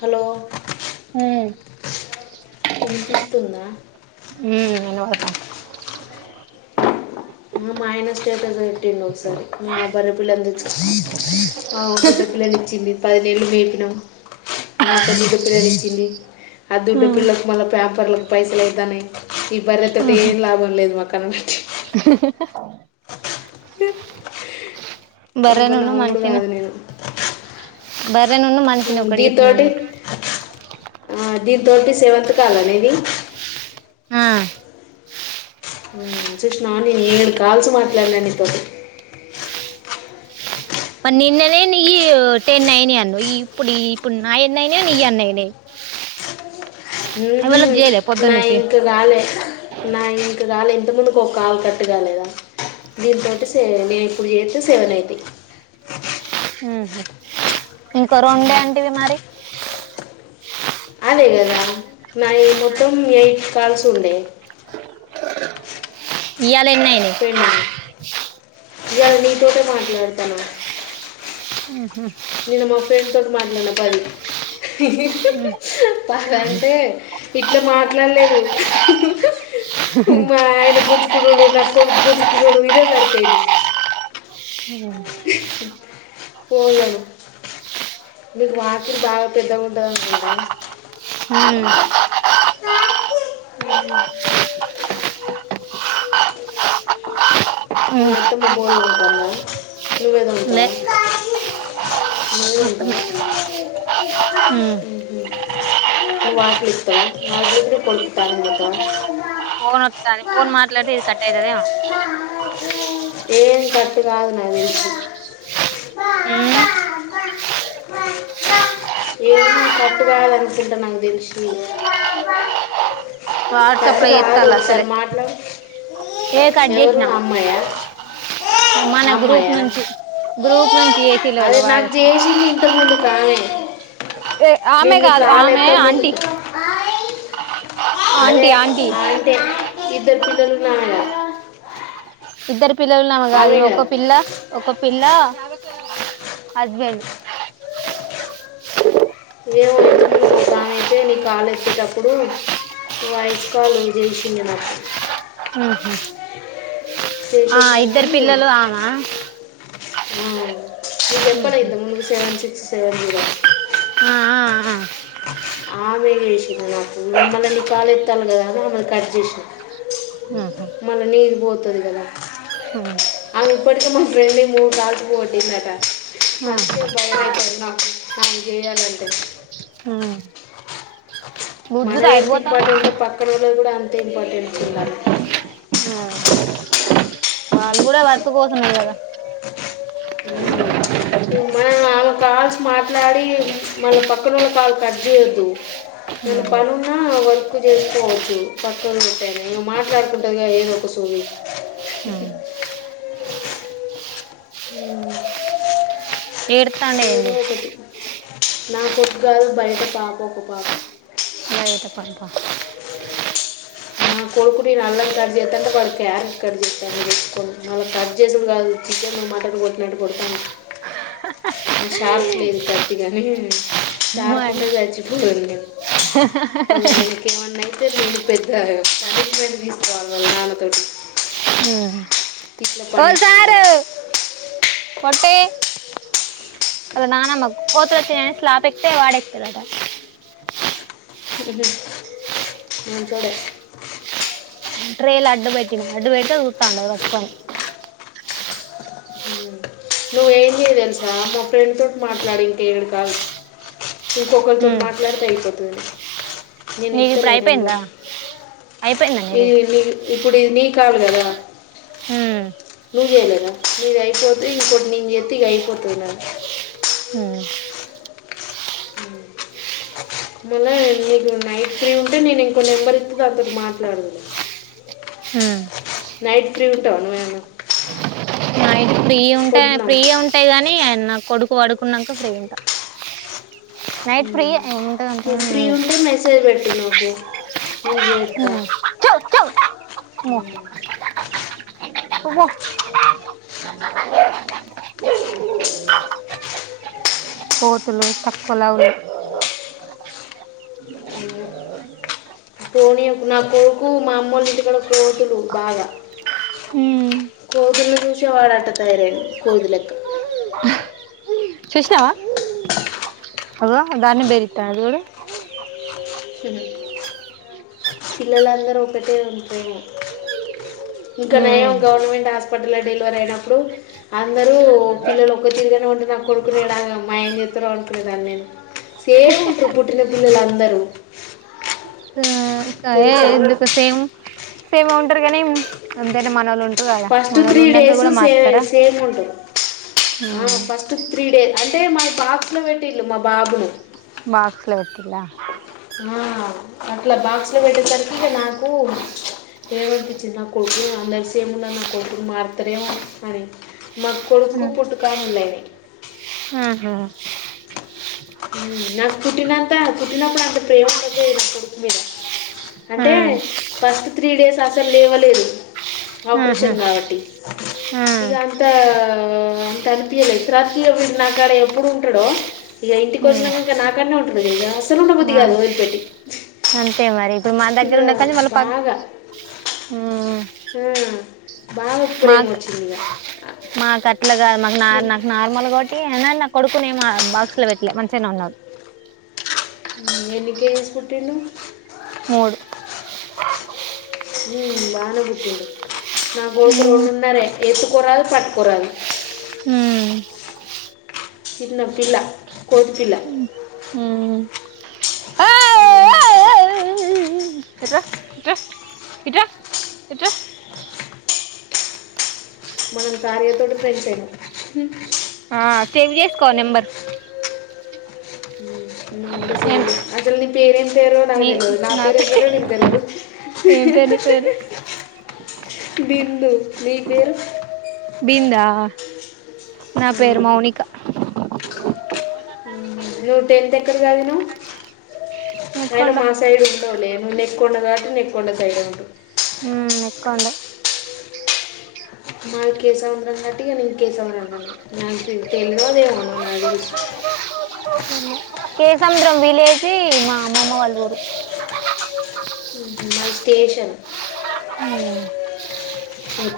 Hello హ్మ్ వినిపిస్ తుందా మ్ [unintelligible] మైనస్ స్టేటస్ పెట్టిండు ఒకసారి ఒ బర్రె పిల్లను తెచ్చు ఆ [unintelligible] పెద్ద పిల్లని ఇచ్చింది పది నెల్లు మేపినాం మా [unintelligible] దుడ్డ పిల్లనిచ్చింది ఆ దుడ్డపిల్లకు మళ్ళా ప్యాంపర్లకు పైసలైతాన్నాయ్ ఈ బర్రె తోటి ఏం లాభం లేదు మాకు కల్ట్ ఆహ్మ్ మీ బర్రెనును మనిషి ను కాదు నేను బర్రెనుము మన్ మ్మ్ దీన్ తోటి ఆ దీంతోటి సెవెంత్ కాలా నీది హా మ్మ్ చూసినావా నేను ఏడు కాల్సు మాట్లాడినా నీతో మరి నిన్ననే నీయు టెన్ అయనయి అన్నవు ఈ ఇప్పుడు ఇప్పుడు నాయి ఎన్నయినయో నీయి అన్నయినయి. ఏవి నాఇంకు కాలే నావి ఇంకుకాలే ఇంత ముందు ఇంకో కాల్ కట్టుగాలేదా దీనింతోటి సే నేను ఇప్పుడు చేత్తే సెవెన్ అయితయ్ ఇంకో రోండే అంటివి మరి అదే కదా నావి మొత్తం ఎయిట్ కాల్స్ ఉండే యత్ పెండింగ్ ఇయళ నీతోటే మాట్ లెతన్నా ఉహూ నేను మా ఫ్రెండ్ తోటి మాట్లాడిన పది పాలంటే ఇట్లా మాట్లాడలేదు మా ఆయన గుంచుకునుడు గా దో గుంజుకునుడు ఇదే సరిపోయింది ఉమ్ కోళ్ళను మీది వాకిలు బాగా పెద్దగా ఉంటాదనుకుంటా హ్మ్ మ్మ్ మీ హ్మ్ అత్తమ్మ బోల్ల్ కన్న నువ్వే తోముతావా అప్ప నే నువ్ వాకిలి ఊడుత్తవా వాకిలి ఊకీ నీ కొడుకి త్తానం దేత్తవా ఫోన్ వత్తాంది ఫోన్ మాట్లాడితే ఇది కట్ అయితదేమో ఏం కట్టు కాదు నాకు దెలిషి హు ఏది కట్టు కాదనుకుంటా నాకు తెలిషి వాట్సాప్ లో ఎత్తాలా సరే అమ్మాయ ఆ గ్రూప్ అమ్మాయా నుంచి గ్రూప్ నుంచి ఏసీలోలో అదే నాకు వాడు జేసింది ఇంత ముందు కా నే ఏ ఆమె కాదు ఆమె ఆంటీ అదే ఆంటి ఆంటి ఆ అంటే ఇద్దరు పిల్లలున్నమే కదా ఇద్దరు ప్ పిల్లలున్నామే కాదు ఆమె ఈమె ఒక కదా పిల్ల ఒక పిల్ల కేరళ హస్బెండ్ ఏమో ఇంతకుముందుకు ఒకమైతే ని కాల్ ఎత్తేటప్పుడు వాయిస్ కాల్ చేసింది నాకు ఉహు ఆ చేసేసరికి ఇద్దరు పిల్లలు ఆమా ఆ నువ్వు ఉహు చెప్పలేదు ముందు సెవెన్ సిక్స్ సెవెన్ జీరో అని ఆ ఆ ఆఆ ఆమె జీషింది నాకు ఇగ మల్ల నీక్ కాల్ ఎత్తలి గదా అని ఆమెది కట్ జెషినా ఉహు మళ్ళ నీది పోతద్ చదు గదా ఔను ఇప్పటిక మా ఫ్రెండ్ మూ కాల్స్ పోగొట్టిందట అందుకే బయమైతంది నాకు చేయాలంటే ఆ మన బుద్ధుడు ఎటు హెల్త్ పోతాండు ఇంపార్టెంటో పక్కనోళ్ళది కూడా అంత తే ఇంపార్టెంట్ [unintelligible] ఆ వాళ్ళు కూడా వర్క్ కోసమే కదా మ్మ్ ఇగ మనలాగా కాల్స్ మాట్లాడి మళ్ళీ పక్కనోళ్ల కాల్ కట్ చేయొద్దు నేన్ ఉమ్ పనున్నా వ వర్క్ చేసుకోవచ్చు పక్కన పెట్టాయినా ఈమె మాట్లాడుకుంటదిగా ఏదో ఒక సోది మ్మ్ ఏడుతాండ్ ఏంది నాకొడుక్ కాదు బయట పాప ఒక పాప బయట పాప నా కొడుకు నేన్ అల్లం కట్ చేస్తాంటే వాడు క్యారెట్ కట్ చేస్తాండు తెచ్చుకొని మళ్ళ కట్ చేసుడు కాదు చికెను మటను కొట్టినట్టు కొడతాండు షార్ప్ లేదు కత్తి కాని షార్ప్ మరి ఉంటే చచ్చిపోదున్ నేన్ మళ్ళా ఐనకి ఏమన్నాయితే నేను పెద్ద పనిష్మెంట్ తీసుకోవాలి వాల్ నాన్నతోటి ఇట్లా ఏల్ సారు, పనిష్మెంట్ పొట్టె అద నానమ్మకు కోతులొచ్చాయ్ అని స్లాప్ ఎక్తే వాడెక్త అట హు హు మంచొడే ట్రేల్ అడ్డు పెట్టినా, అడ్డు పెడితే ఉ తాండు వట్కొని నువ్ ఏని తెల్స మా ఫ్రెండ్ తోటి మాట్లాడి ఇంకేడు కాదు, ఇంకొకరితోటి ఉమ్ మాట్లాడితే అయిపోతది. నేను నీది ఇప్పుడు ఇత్తలే అయిపోయిందా నెంబరు, అయిపోయిందా ఏ నీది నీ ఇప్పుడు ఇనీ కాల్ కదా హు నువు చెయ్ లేద, నిది అయ్ పోతె ఇంకోటి నేచేత్తె ఇగ అయిపోతది నాది హు మళ్ళా నే నీకు నైట్ ఫ్రీ ఉంటే నేను ఇంకో నెంబర్ ఇత్తి దాన్నితోటి మాట్లాడును హూ ట నువ్వైనా నైట్ ఫ్రీ ఉంటే ఫ్రీయ ఉంటాయ్, గాని నా కొడుకు వడుక్ ఉన్నాంక ఫ్రీ ఉంటా నైట్ ఫ్రీయే ఏముంటది నువ్వు అంతగానం ఏం ఫ్రీ ఉంటే మెసేజ్ పెట్టు నాకు, నేన్ జేత్త ఉండదు చో చో ఒహు పోతులు, తకువలావున్నయ్ పొని నా కోరుకు మా అమ్మోలింటి కాడా కోతులు బాగా, ఉమ్ కోతుల్ని చూసి వాడట తయారయిండు కోదిలెక్క చూసినావా అగో దాన్ని బెర్రిత్త చుడు ఉహు. పిల్లలందరూ ఒకటే ఇంకా నయం ఉమ్ గవర్నమెంట్ హాస్పిటల్ డెలివరీ అయినప్పుడు, అందరూ పిల్లలు ఒక్క తిరుగానే ఉంటే నాకు కొడుకుని ఏడ మాయం చేత్తరొ అనుకునేదాన్ నేను సేమ్ ఇంటరు పుట్టిన పిల్లలందరూ ఆ కాఎ తెలుసా ఎందుకు సేమ్ సేమో ఉంటరు కానీ ఉంటారు కదా ఫస్ట్ మనోళ్ళు త్రీ ఉన్నాక డేస్ కూడా సే మారుతారా సేమ్ ఉంట, ఆ ఫస్ట్ త్రీ డేస్ అ అంటే మల్ బాక్స్‌లో పెట్టింల్లు మా బాబులు బాక్స్‌లో పెట్టిల్ల ఆ అట్ల బాక్స్‌లో పెట్టేసరికి ఇక నాకు ఏమనిపించింది, నా కొడుకు అందరూ సేమున్నరు, నా కొడుకును మార్తరేమో అని. మా కొడుకు పుట్టు కామెర్లు అయినై ఆహా నాకు పుట్టినంత పుట్టినప్పుడు అంత ప్రేమ ఉండక పోయింది నా కొడుకు మీద ఆ అంటే ఫస్ట్ త్రీ డేస్ అసల్ లేవలేదు ఆహా ఆపరేషన్ కాబట్టి ఆ ఇగా అంతా కనిపియలేదు తర్వాతకి వీడు నాక్కడ ఎప్పుడూ ఉంటాడో ఇగ ఇంటికి వచ్చిన్నకా నా కాడనే ఉంటుంది ఇగ అసలు ఉండబుద్ది ఆ కాదు వదిలిపెట్టి అంతే మరి ఇప్పుడు మా ఇగ దగ్గర ఉన్న కానీ మళ్ళీ ప బాగా ఆ. బాగా ప్రేమ మాక్ వచ్చింది ఇక మాకట్ల కాదు మాకు నార్మల్ నీ- మాకు నార్మల్ ఒకట్టి ఎన్నెన్నో కొడుకును ఏమన్నా బాక్స్‌లో పెట్టలే మంచిగానే ఉన్నాడు. ఏని కేజీస్ పుట్టిండు మూడు. హ్మ్ బానే పుట్టిండు నా కొడుకు మ్మ్ రెండున్నారే ఎత్తుకోరాదు పట్టుకోరాదు మ్మ్ చిన్న పిల్ల కోతి పిల్ల మ్మ్ హ్మ్ ఇట్రా ఇట్రా ఇట్రా ఇట్రా మనం కార్య తోటే ఫ్రెండ్స్ అయ్యినం. ఆ సేవ్ చేసుకో నంబర్. నువ్వు కూడా సేవ్ చేసుకో అయితేనే. పేరేంట పేరు నాకు నీ తెల్వదు నా పే- పేరేందో నీకు తెల్వదు ఏం పేరు నీ పేరు హుహుహు బిందు నీ పేరు బిందా నా ఆ. పేరు మౌనికా నువ్వు టెన్త్ ఎక్కడ చదివినావ్ అయినా నెక్కొండ మా సైడ్ ఉండవ్ లే నువ్ నే. కొండా కాబట్టి నెక్కొండ సైడే ఉంటవ్. హ్మ్, నెక్కొండా మాది కేశవ రంన్నట్టే నేను కేశవరంన్నట్టే నాకు తేలవే తెల్వదు ఏముందో నాకు తెలిశి కేసముద్రం విలేజ్ అమ్మమ్మ వాళ్ల ఊరు. హ్మ్ మాది స్టేషన్. హ్మ్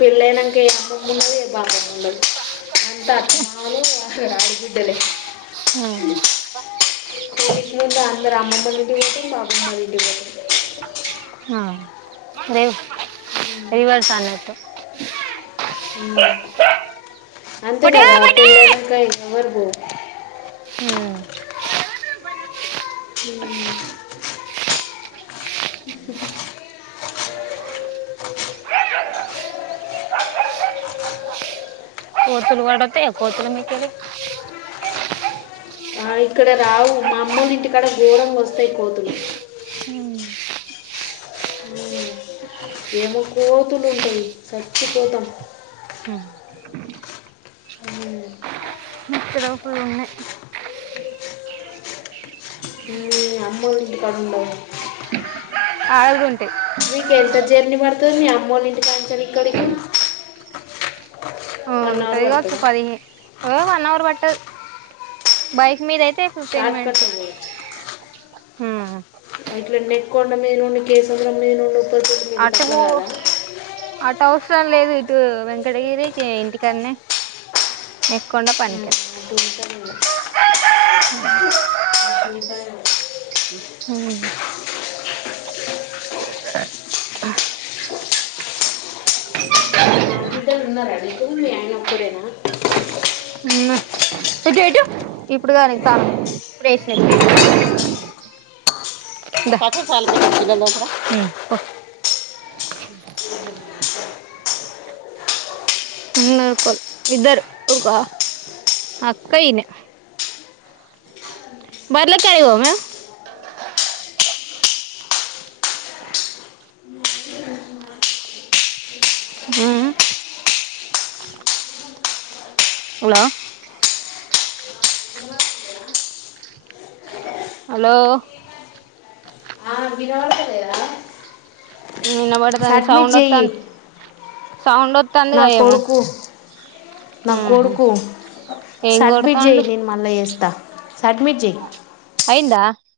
పెళ్లైనాక ఏ అభామూ ఉండదు ఏ పభామూ ఉండదు. అంతా అత్తమామలు ఆహా రారు. ఇదేలే. ఉమ్, [inaudible] [unintelligible] రామ్ అత్త లో ఇంటికి పోయినం మా అమ్మమ వల్ల ఇంటికి పోతిమి ఆ దేవ రివర్స్ అన్నకు అ అంతే పటే కదా పటే పిల్లలు సాయంత్రం వరకు ఉమ్, హ ఇ [unintelligible] కోతులు పడతాయా కోతులు మిక్కేలి ఆ ఇక్కడ రావు మా అమ్మలు ఇంటికాడ ఘోరంగా వస్తాయి కోతులు ఉమ్, ఏమో కోతులు ఉంటాయి చచ్చి పోతాం ఉమ్. కోతులు ఉన్నాయి మీ అమ్మలు ఇంటికాడ ఉండవు ఆడ కూడా ఉంటాయి మీకు ఎంత జర్నీ పడుతది మీ అమ్మలు ఇంటికాడ నుంచి ఇక్కడికి వన్ అవర్ ఉంటదిగా వచ్చు పడుతుంది పదిహే ఓ వన్ హవర్ పట్టదు బైక్ మీదాయితే ఫిఫ్టీన్ షార్ట్ మినిట్స్ కట్లో పోవచ్చు కొండ మినుండి కేసుంద్రం మినుండి అటు అటు అవసరం లేదు ఇటు వెంకటగిరికి జేయంగిరి ఇకనే ఉంటాం హ బిడ్డలు ఉన్నారా నీకు మీ ఆయన ఒకక్కడేనా ఉ ఎట్టు ఎట్టు ఇప్పుడు కానీ తాను స్పెషల్ [unintelligible] దసలకు పోయివాతరికే గిన్నెలు తోముతారా ఇద్దరు అక్క ఇనే బర్లకేల్లిపోవా హు హలో హలోలో ఆ వినబడతాంది సడ్మిట్ సౌండ్ చెయి వత్తాంది సౌండ్ నా వత్తాందిగా ఏమో కొడుకు నా ఉహు కొడుకు ఏం సడ్మిట్ చేయి కొడతాండు నేను మళ్ళా చేస్తా సబ్మిట్ చెయ్యి అయిందా